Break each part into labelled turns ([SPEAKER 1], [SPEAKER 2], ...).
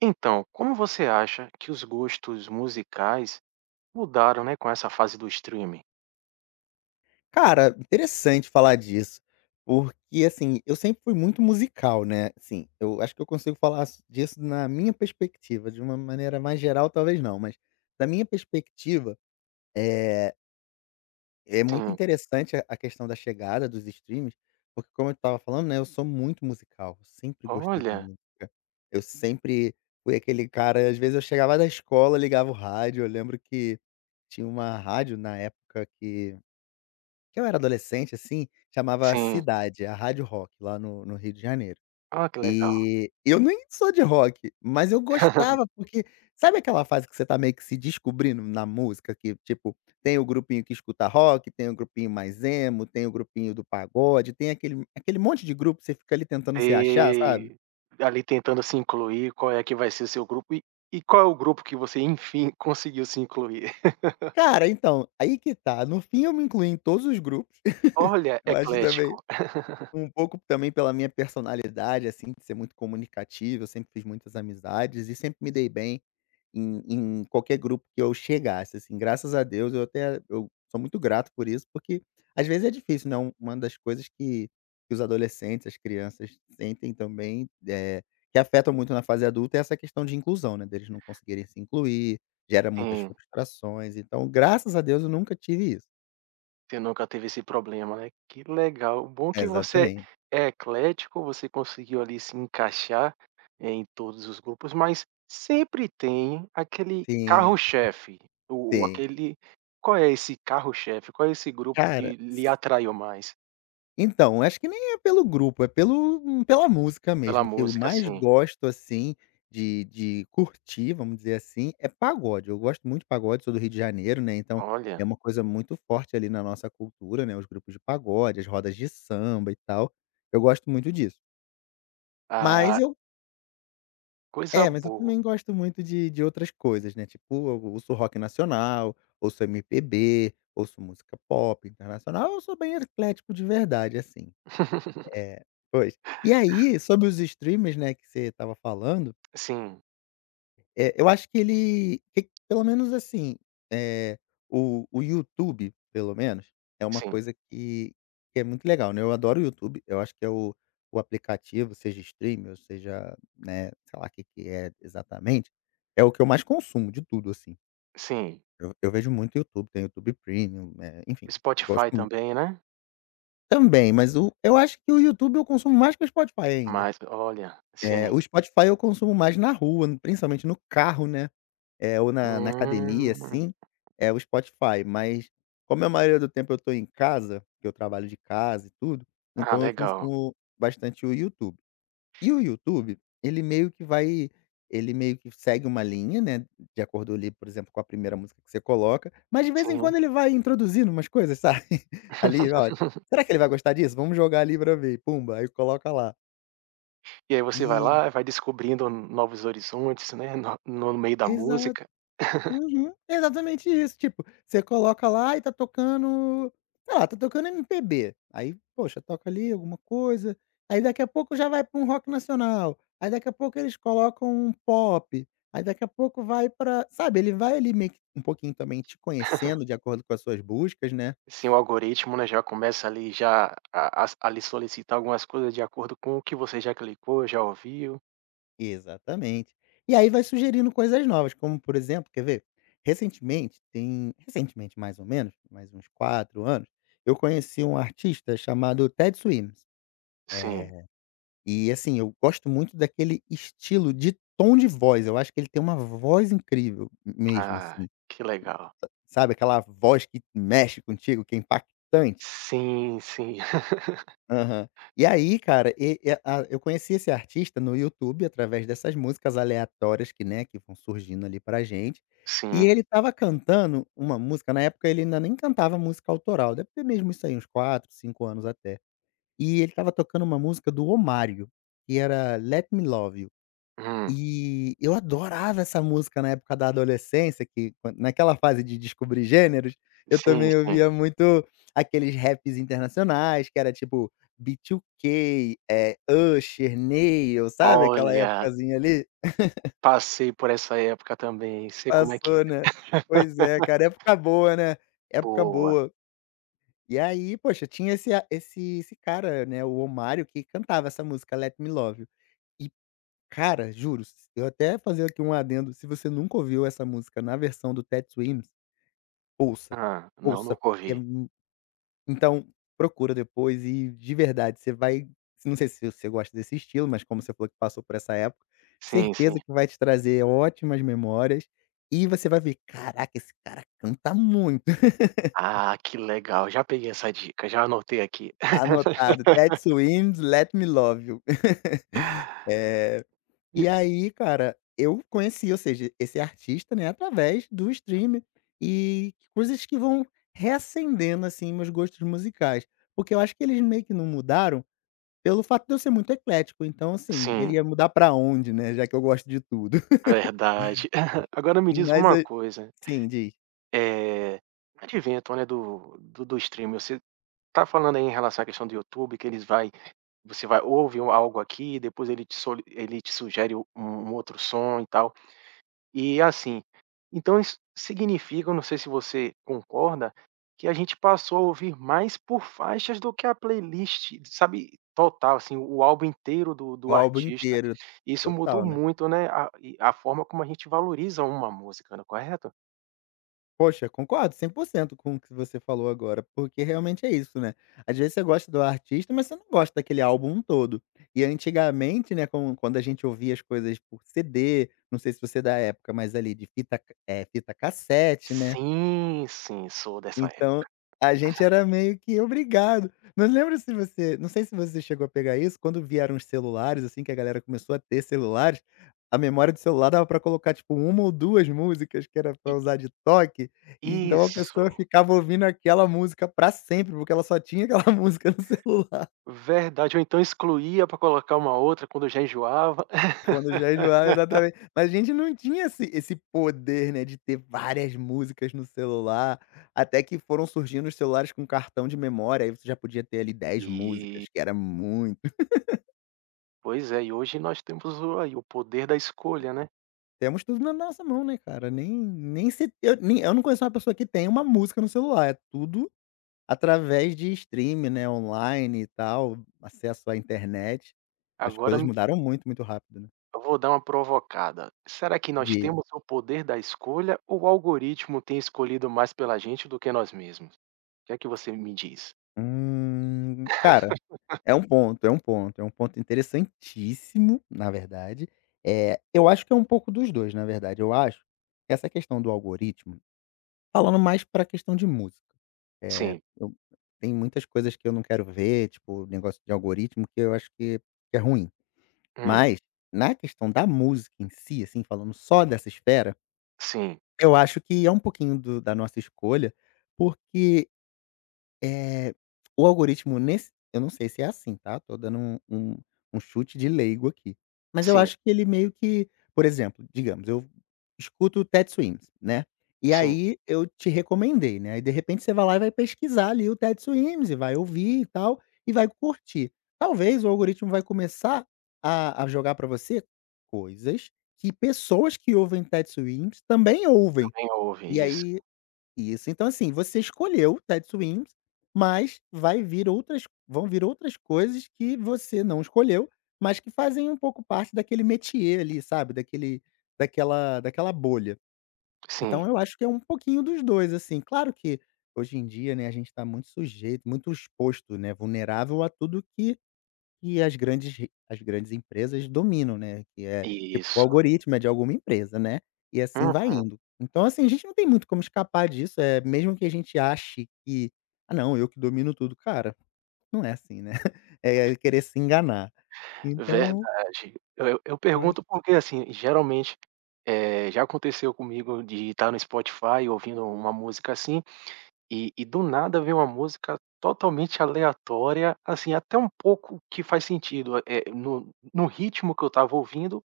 [SPEAKER 1] Então, como você acha que os gostos musicais mudaram, né, com essa fase do streaming?
[SPEAKER 2] Cara, interessante falar disso, porque, assim, eu sempre fui muito musical, né, assim, eu acho que eu consigo falar s disso na minha perspectiva, de uma maneira mais geral talvez não, mas da minha perspectiva, é é muito
[SPEAKER 1] Sim.
[SPEAKER 2] interessante a questão da chegada dos streams, porque como eu estava falando, né, eu sou muito musical, eu sempre gostei de
[SPEAKER 1] Olha,
[SPEAKER 2] música, eu sempre fui aquele cara às vezes eu chegava da escola, ligava o rádio, eu lembro que tinha uma rádio na época que eu era adolescente, assim, chamava
[SPEAKER 1] sim.
[SPEAKER 2] Cidade, a rádio rock lá no Rio de Janeiro.
[SPEAKER 1] Ah, que legal.
[SPEAKER 2] E eu nem sou de rock, mas eu gostava porque sabe aquela fase que você tá meio que se descobrindo na música, que tipo, tem o grupinho que escuta rock, tem o grupinho mais emo, tem o grupinho do pagode, tem aquele monte de grupo, que você fica ali tentando se achar, sabe.
[SPEAKER 1] E Ali tentando se incluir, qual é que vai ser o seu grupo e qual é o grupo que você, enfim, conseguiu se incluir?
[SPEAKER 2] Cara, então, aí que tá, no fim eu me incluí em todos os grupos.
[SPEAKER 1] Olha,
[SPEAKER 2] Eu acho também
[SPEAKER 1] eclético.
[SPEAKER 2] um pouco também pela minha personalidade, assim, de ser muito comunicativo, eu sempre fiz muitas amizades e sempre me dei bem em qualquer grupo que eu chegasse, assim, graças a Deus, eu sou muito grato por isso, porque às vezes é difícil, né, uma das coisas que os adolescentes, as crianças sentem também, é que afetam muito na fase adulta é essa questão de inclusão, né, deles não conseguirem se incluir, gera muitas
[SPEAKER 1] Sim.
[SPEAKER 2] frustrações, então graças a Deus eu nunca tive isso.
[SPEAKER 1] Você nunca teve esse problema, né? Que legal. Bom que você
[SPEAKER 2] Exatamente.
[SPEAKER 1] é eclético, você conseguiu ali se encaixar, em todos os grupos, mas sempre tem aquele
[SPEAKER 2] Sim,
[SPEAKER 1] carro-chefe, o
[SPEAKER 2] sim.
[SPEAKER 1] aquele qual é esse carro-chefe? Qual é esse grupo
[SPEAKER 2] Cara,
[SPEAKER 1] que lhe atraiu mais
[SPEAKER 2] então, acho que nem é pelo grupo, é pelo pela música
[SPEAKER 1] pela
[SPEAKER 2] mesmo, que eu
[SPEAKER 1] música,
[SPEAKER 2] mais
[SPEAKER 1] assim?
[SPEAKER 2] gosto, assim, de curtir, vamos dizer assim, é pagode. Eu gosto muito de pagode, sou do Rio de Janeiro, né, então é
[SPEAKER 1] Olha,
[SPEAKER 2] uma coisa muito forte ali na nossa cultura, né, os grupos de pagode, as rodas de samba e tal. Eu gosto muito disso. Mas
[SPEAKER 1] a
[SPEAKER 2] eu
[SPEAKER 1] coisa
[SPEAKER 2] mas eu
[SPEAKER 1] boa.
[SPEAKER 2] também gosto muito de outras coisas, né, tipo, eu ouço rock nacional, ouço MPB, ouço música pop internacional, eu sou bem eclético de verdade, assim. É, pois. E aí, sobre os streamers, né, que você estava falando,
[SPEAKER 1] Sim,
[SPEAKER 2] eu acho que ele que pelo menos assim, eh, o YouTube, pelo menos, é uma
[SPEAKER 1] sim,
[SPEAKER 2] coisa que é muito legal, né. Eu adoro o YouTube, eu acho que é o aplicativo, seja streaming ou seja, né, sei lá o que que é exatamente, é o que eu mais consumo de tudo, assim.
[SPEAKER 1] sim.
[SPEAKER 2] Eu vejo muito YouTube, tem YouTube Premium, enfim, gosto
[SPEAKER 1] Spotify
[SPEAKER 2] mu-
[SPEAKER 1] também, né?
[SPEAKER 2] também, mas o eu acho que o YouTube eu consumo mais que o Spotify ainda.
[SPEAKER 1] Mas olha,
[SPEAKER 2] É,
[SPEAKER 1] sim.
[SPEAKER 2] o Spotify eu consumo mais na rua, principalmente no carro, né, é ou na academia,
[SPEAKER 1] Hum.
[SPEAKER 2] assim, é o Spotify, mas como a maioria do tempo eu tô em casa, que eu trabalho de casa e tudo,
[SPEAKER 1] Ah,
[SPEAKER 2] então eu
[SPEAKER 1] legal.
[SPEAKER 2] consumo bastante o YouTube. E o YouTube, ele meio que segue uma linha, né, de acordo ali, por exemplo, com a primeira música que você coloca, mas de vez em
[SPEAKER 1] Sim.
[SPEAKER 2] quando ele vai introduzindo umas coisas, sabe, ali, "Olha, será que ele vai gostar disso? Vamos jogar ali pra ver", pumba, aí coloca lá.
[SPEAKER 1] E aí você vai
[SPEAKER 2] E
[SPEAKER 1] lá, vai descobrindo novos horizontes, né, no meio da
[SPEAKER 2] exato.
[SPEAKER 1] música.
[SPEAKER 2] Uhum, exatamente isso. Tipo, você coloca lá e tá tocando, sei lá, tá tocando MPB, aí, poxa, toca ali alguma coisa, aí daqui a pouco já vai pra um rock nacional, aí daqui a pouco eles colocam um pop, aí daqui a pouco vai pra sabe, ele vai ali meio que um pouquinho também te conhecendo de acordo com as suas buscas, né.
[SPEAKER 1] Sim, o algoritmo, né, já começa ali já a lhe solicitar algumas coisas de acordo com o que você já clicou, já ouviu.
[SPEAKER 2] Exatamente. E aí vai sugerindo coisas novas, como por exemplo, quer ver? Recentemente, tem recentemente mais ou menos, mais uns 4 anos, eu conheci um artista chamado Ted Swims.
[SPEAKER 1] Sim.
[SPEAKER 2] Eh, e assim, eu gosto muito daquele estilo de tom de voz, eu acho que ele tem uma voz incrível mesmo,
[SPEAKER 1] Ah,
[SPEAKER 2] assim,
[SPEAKER 1] que legal.
[SPEAKER 2] sabe aquela voz que mexe contigo, que é impactante?
[SPEAKER 1] Sim, sim.
[SPEAKER 2] Aham. E aí, cara, e a eu conheci esse artista no YouTube através dessas músicas aleatórias que, né, que vão surgindo ali pra gente,
[SPEAKER 1] Sim.
[SPEAKER 2] e ele estava cantando uma música na época ele ainda nem cantava música autoral, deve ter mesmo isso aí uns 4, 5 anos até. E ele estava tocando uma música do Ohmário, que era Let Me Love You.
[SPEAKER 1] Hum.
[SPEAKER 2] E eu adorava essa música na época da adolescência, que quan naquela fase de descobrir gêneros, eu
[SPEAKER 1] Sim,
[SPEAKER 2] também
[SPEAKER 1] sim.
[SPEAKER 2] ouvia muito aqueles raps internacionais, que era tipo B2K, Usher, Neil, sabe aquela
[SPEAKER 1] Olha,
[SPEAKER 2] épocazinha ali?
[SPEAKER 1] passei por essa época também, sei como é que
[SPEAKER 2] Passou, né.
[SPEAKER 1] é.
[SPEAKER 2] Pois é, cara, época boa, né, época
[SPEAKER 1] Boa.
[SPEAKER 2] boa. E aí, poxa, tinha esse a esse esse cara, né, o Omário, que cantava essa música Let Me Love You. Cara, juro, s eu até fazer aqui um adendo, se você nunca ouviu essa música na versão do Ted Stevens, ouça,
[SPEAKER 1] Hã. Não,
[SPEAKER 2] ouça,
[SPEAKER 1] nunca
[SPEAKER 2] porque é
[SPEAKER 1] ouvi.
[SPEAKER 2] mu então, procura depois e de verdade, você vai não sei se você gosta desse estilo, mas como você falou que passou por essa época,
[SPEAKER 1] Sim, sim.
[SPEAKER 2] certeza que vai te trazer ótimas memórias e você vai ver: "Caraca, esse cara canta muito".
[SPEAKER 1] Ah, que legal, já peguei essa dica, já anotei aqui.
[SPEAKER 2] Anotado, Ted Stevens, Let Me Love You. Eh,
[SPEAKER 1] E
[SPEAKER 2] e aí, cara, eu conheci, ou seja, esse artista, né, através do stream e coisas que vão reacendendo, assim, meus gostos musicais. Porque eu acho que eles meio que não mudaram pelo fato de eu ser muito eclético. Então, assim, ele
[SPEAKER 1] sim,
[SPEAKER 2] ia mudar pra onde, né, já que eu gosto de tudo.
[SPEAKER 1] verdade. Agora me diz
[SPEAKER 2] Mas,
[SPEAKER 1] uma
[SPEAKER 2] a
[SPEAKER 1] coisa,
[SPEAKER 2] Sim, diz.
[SPEAKER 1] eh, advento, né, do streaming, você tá falando aí em relação à questão do YouTube, que eles vai você vai ouve algo aqui, depois ele te sugere um outro som e tal. E assim, então isso significa, eu não sei se você concorda, que a gente passou a ouvir mais por faixas do que a playlist, sabe, total, assim, o álbum inteiro do
[SPEAKER 2] O
[SPEAKER 1] do
[SPEAKER 2] álbum
[SPEAKER 1] artista.
[SPEAKER 2] inteiro.
[SPEAKER 1] Isso mudou
[SPEAKER 2] Total, né.
[SPEAKER 1] muito, né, a e a forma como a gente valoriza uma música, né, correto?
[SPEAKER 2] Poxa, concordo 100% com o que você falou agora, porque realmente é isso, né. Às vezes você gosta do artista, mas você não gosta daquele álbum todo. E antigamente, né, com quando a gente ouvia as coisas por CD, não sei se você é da época, mas ali de fita, é fita cassete, né,
[SPEAKER 1] Sim, sim, sou dessa
[SPEAKER 2] então,
[SPEAKER 1] época.
[SPEAKER 2] a gente era meio que obrigado. Mas lembra se você não sei se você chegou a pegar isso, quando vieram os celulares, assim, que a galera começou a ter celulares, a memória do celular dava pra colocar, tipo, uma ou 2 músicas que era pra
[SPEAKER 1] E
[SPEAKER 2] usar de toque, e então a
[SPEAKER 1] isso,
[SPEAKER 2] pessoa ficava ouvindo aquela música pra sempre, porque ela só tinha aquela música no celular.
[SPEAKER 1] verdade, ou então excluía para colocar uma outra quando eu já enjoava.
[SPEAKER 2] Quando já enjoava, exatamente. Mas a gente não tinha esse poder, né, de ter várias músicas no celular, até que foram surgindo os celulares com cartão de memória, aí você já podia ter ali 10 músicas,
[SPEAKER 1] E
[SPEAKER 2] que era muito.
[SPEAKER 1] pois é, e hoje nós temos o aí o poder da escolha, né.
[SPEAKER 2] Temos tudo na nossa mão, né, cara, nem se eu não conheço uma pessoa que tem uma música no celular, é tudo através de streaming, né, online e tal, acesso à internet. As
[SPEAKER 1] Agora,
[SPEAKER 2] coisas mudaram muito, muito rápido, né.
[SPEAKER 1] eu vou dar uma provocada. Será que nós
[SPEAKER 2] De
[SPEAKER 1] temos o poder da escolha ou o algoritmo tem escolhido mais pela gente do que nós mesmos? O que é que você me diz?
[SPEAKER 2] Cara, é um ponto, é um ponto, é um ponto interessantíssimo, na verdade. Eh, eu acho que é um pouco dos 2, na verdade. Eu acho que essa questão do algoritmo falando mais para a questão de música, eh,
[SPEAKER 1] Sim.
[SPEAKER 2] eu tem muitas coisas que eu não quero ver, tipo, negócio de algoritmo que eu acho que é ruim.
[SPEAKER 1] Hum.
[SPEAKER 2] Mas, na questão da música em si, assim, falando só dessa esfera,
[SPEAKER 1] Sim.
[SPEAKER 2] eu acho que é um pouquinho do da nossa escolha, porque eh, o algoritmo nesse eu não sei se é assim, tá, tô dando um chute de leigo aqui, mas eu
[SPEAKER 1] Sim.
[SPEAKER 2] acho que ele meio que por exemplo, digamos, eu escuto o Ted Swims, né, e
[SPEAKER 1] Sim.
[SPEAKER 2] aí eu te recomendei, né, e de repente você vai lá e vai pesquisar ali o Ted Swims e vai ouvir e tal, e vai curtir. Talvez o algoritmo vai começar a jogar pra você coisas que pessoas que ouvem Ted Swims também ouvem,
[SPEAKER 1] Também houve
[SPEAKER 2] e
[SPEAKER 1] isso.
[SPEAKER 2] aí isso. Então, assim, você escolheu Ted Swims, mas vai vir outras vão vir outras coisas que você não escolheu, mas que fazem um pouco parte daquele métier ali, sabe, daquele daquela bolha.
[SPEAKER 1] Sim.
[SPEAKER 2] Então eu acho que é um pouquinho dos 2 assim. Claro que hoje em dia, né, a gente está muito sujeito, muito exposto, né, vulnerável a tudo que as grandes empresas dominam, né, que é, tipo, o
[SPEAKER 1] Isso.
[SPEAKER 2] algoritmo é de alguma empresa, né, e assim vai
[SPEAKER 1] Hum.
[SPEAKER 2] indo. Então, assim, a gente não tem muito como escapar disso, é mesmo que a gente ache que: "Ah, não, eu que domino tudo", cara, não é assim, né, é querer se enganar. Então,
[SPEAKER 1] Verdade. Eu
[SPEAKER 2] eu acho
[SPEAKER 1] pergunto porque, assim, geralmente, já aconteceu comigo de estar no Spotify ouvindo uma música assim. E do nada veio uma música totalmente aleatória, assim, até um pouco que faz sentido, no ritmo que eu estava ouvindo,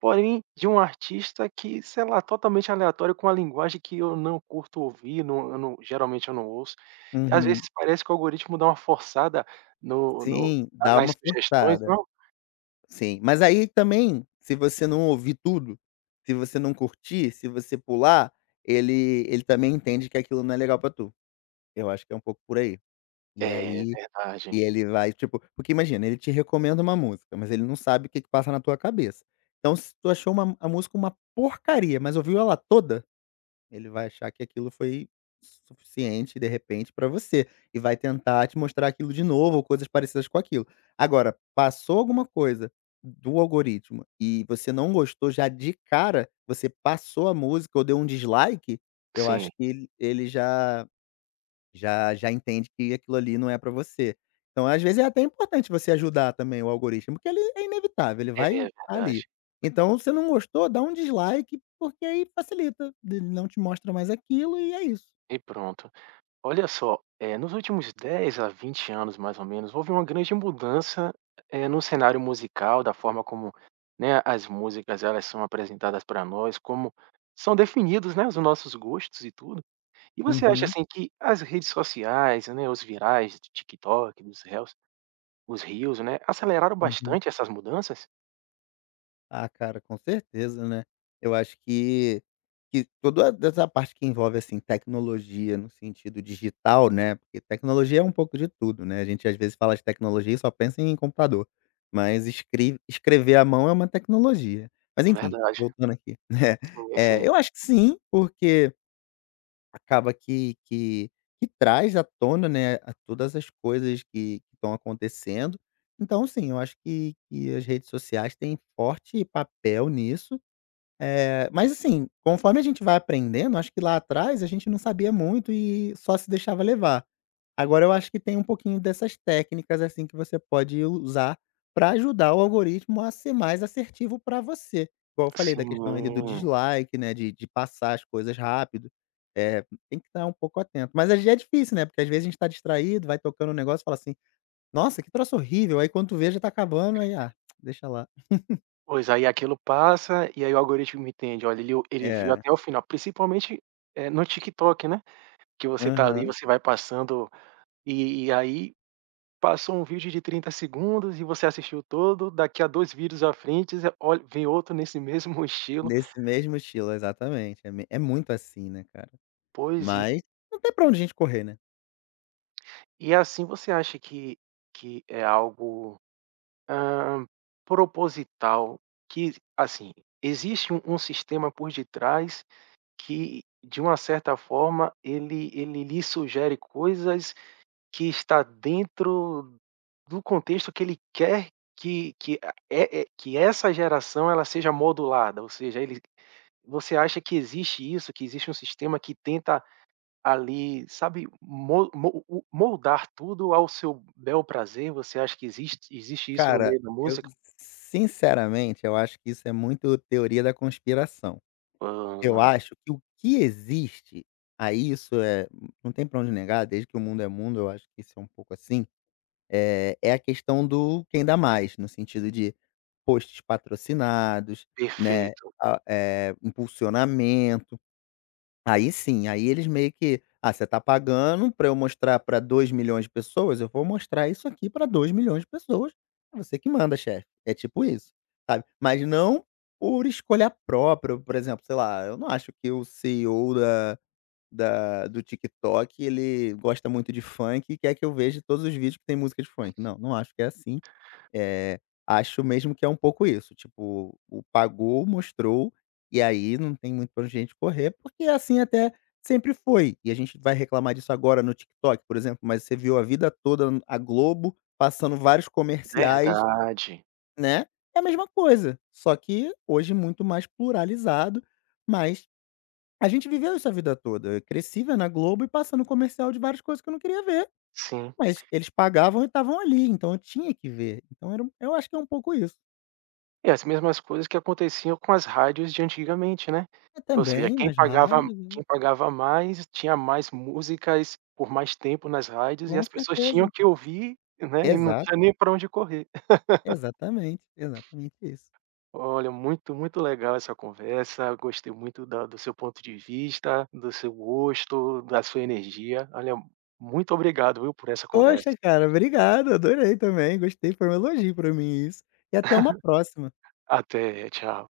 [SPEAKER 1] porém de um artista que, sei lá, totalmente aleatório, com uma linguagem que eu não curto ouvir, não, eu não geralmente eu não ouço. E às vezes
[SPEAKER 2] Uhum.
[SPEAKER 1] parece que o algoritmo dá uma forçada no no
[SPEAKER 2] Sim,
[SPEAKER 1] na
[SPEAKER 2] dá
[SPEAKER 1] nas
[SPEAKER 2] uma
[SPEAKER 1] sugestões,
[SPEAKER 2] forçada.
[SPEAKER 1] não?
[SPEAKER 2] Sim, mas aí também, se você não ouvir tudo, se você não curtir, se você pular, ele ele também entende que aquilo não é legal pra tu. Eu acho que é um pouco por aí. E
[SPEAKER 1] É,
[SPEAKER 2] aí
[SPEAKER 1] verdade.
[SPEAKER 2] ele vai, tipo porque imagina, ele te recomenda uma música, mas ele não sabe o que que passa na tua cabeça. Então se tu achou uma a música uma porcaria, mas ouviu ela toda, ele vai achar que aquilo foi suficiente, de repente, pra você, e vai tentar te mostrar aquilo de novo ou coisas parecidas com aquilo. Agora, passou alguma coisa do algoritmo e você não gostou já de cara, você passou a música ou deu um dislike, eu
[SPEAKER 1] Sim,
[SPEAKER 2] acho que ele já entende que aquilo ali não é para você. Então, às vezes, é até importante você ajudar também o algoritmo, porque ele é inevitável, ele
[SPEAKER 1] é
[SPEAKER 2] vai tá
[SPEAKER 1] verdade.
[SPEAKER 2] ali. Então, se não gostou, dá um dislike, porque aí facilita, ele não te mostra mais aquilo e é isso.
[SPEAKER 1] E pronto. Olha só, nos últimos 10 a 20 anos, mais ou menos, houve uma grande mudança, no cenário musical, da forma como, né, as músicas elas são apresentadas para nós, como são definidos, né, os nossos gostos e tudo. E você acha,
[SPEAKER 2] Uhum,
[SPEAKER 1] assim, que as redes sociais, né, os virais do TikTok, dos reels os reels, né, aceleraram
[SPEAKER 2] uhum.
[SPEAKER 1] bastante essas mudanças?
[SPEAKER 2] Ah, cara, com certeza, né. Eu acho que toda essa parte que envolve, assim, tecnologia no sentido digital, né, porque tecnologia é um pouco de tudo, né, a gente às vezes fala de tecnologia e só pensa em computador, mas escrever à mão é uma tecnologia. Mas enfim,
[SPEAKER 1] Verdade.
[SPEAKER 2] voltando aqui, né.
[SPEAKER 1] Sim,
[SPEAKER 2] É,
[SPEAKER 1] sim.
[SPEAKER 2] eu acho que sim, porque acaba que traz à tona, né, a todas as coisas que estão acontecendo. Então, sim, eu acho que as redes sociais têm forte papel nisso. É, mas assim, conforme a gente vai aprendendo, acho que lá atrás a gente não sabia muito e só se deixava levar. Agora eu acho que tem um pouquinho dessas técnicas, assim, que você pode usar para ajudar o algoritmo a ser mais assertivo para você. Igual eu falei da
[SPEAKER 1] Sim.
[SPEAKER 2] questão ali do dislike, né, de passar as coisas rápido. Eh, Tem que estar um pouco atento. Mas aí já é difícil, né, porque às vezes a gente está distraído, vai tocando um negócio e fala assim: "Nossa, que troço horrível", aí quando tu vê já tá acabando, aí: "Ah, deixa lá".
[SPEAKER 1] Pois, aí aquilo passa, e aí o algoritmo entende, olha, ele viu
[SPEAKER 2] É.
[SPEAKER 1] até o final, principalmente, no TikTok, né, que você tá ali,
[SPEAKER 2] Aham.
[SPEAKER 1] você vai passando, e aí passou um vídeo de 30 segundos e você assistiu todo, daqui a 2 vídeos à frente, você olha vem outro nesse mesmo estilo.
[SPEAKER 2] Desse mesmo estilo, exatamente. É me é muito assim, né, cara.
[SPEAKER 1] Pois, e
[SPEAKER 2] Mas não tem pra onde a gente correr, né?
[SPEAKER 1] e assim você acha que é algo, hã, proposital, que, assim, existe um sistema por detrás. Que, de uma certa forma, ele lhe sugere coisas que está dentro do contexto que ele quer que a é é que essa geração ela seja modulada, ou seja, ele você acha que existe isso, que existe um sistema que tenta ali, sabe, mo mo o moldar tudo ao seu bel prazer. Você acha que existe isso no
[SPEAKER 2] Cara,
[SPEAKER 1] meio da
[SPEAKER 2] eu,
[SPEAKER 1] música?
[SPEAKER 2] sinceramente, eu acho que isso é muito teoria da conspiração. Eu
[SPEAKER 1] Hã,
[SPEAKER 2] acho que o que existe, aí isso é não tem pra onde negar, desde que o mundo é mundo, eu acho que isso é um pouco assim, é a questão do quem dá mais, no sentido de posts patrocinados, né,
[SPEAKER 1] perfeito,
[SPEAKER 2] a impulsionamento. Aí sim, aí eles meio que: "Ah, você tá pagando para eu mostrar para 2 milhões de pessoas, eu vou mostrar isso aqui para 2 milhões de pessoas, é você que manda, chefe". É tipo isso, sabe. Mas não por escolha própria, por exemplo, sei lá, eu não acho que o CEO da do TikTok ele gosta muito de funk e quer que eu veja todos os vídeos que tem música de funk. Não, não acho que é assim. Eh, Acho mesmo que é um pouco isso, tipo, o pagou, mostrou, e aí não tem muito pra onde a gente correr, porque assim até sempre foi. E a gente vai reclamar disso agora no TikTok, por exemplo, mas você viu a vida toda a Globo passando vários comerciais,
[SPEAKER 1] verdade,
[SPEAKER 2] né, é a mesma coisa, só que hoje muito mais pluralizado, mas a gente viveu isso a vida toda. Eu cresci vendo a Globo e passando comercial de várias coisas que eu não queria ver,
[SPEAKER 1] sim.
[SPEAKER 2] mas eles pagavam e estavam ali, então eu tinha que ver. Então era um, eu acho que é um pouco isso.
[SPEAKER 1] E as mesmas coisas que aconteciam com as rádios de antigamente, né.
[SPEAKER 2] É,
[SPEAKER 1] Ou seja,
[SPEAKER 2] também
[SPEAKER 1] quem
[SPEAKER 2] nas
[SPEAKER 1] pagava
[SPEAKER 2] rádios, né,
[SPEAKER 1] quem pagava mais, tinha mais músicas por mais tempo nas rádios e
[SPEAKER 2] com
[SPEAKER 1] as pessoas tinham
[SPEAKER 2] certeza.
[SPEAKER 1] que ouvir, né, e não
[SPEAKER 2] Exato,
[SPEAKER 1] tinha nem pra onde correr.
[SPEAKER 2] exatamente, exatamente isso.
[SPEAKER 1] Olha, muito, muito legal essa conversa, gostei muito da do seu ponto de vista, do seu gosto, da sua energia. Olha, muito obrigado, viu, por essa conversa.
[SPEAKER 2] Poxa, cara, obrigado, adorei também, gostei, foi um elogio pra mim isso. E até uma próxima.
[SPEAKER 1] Até, tchau.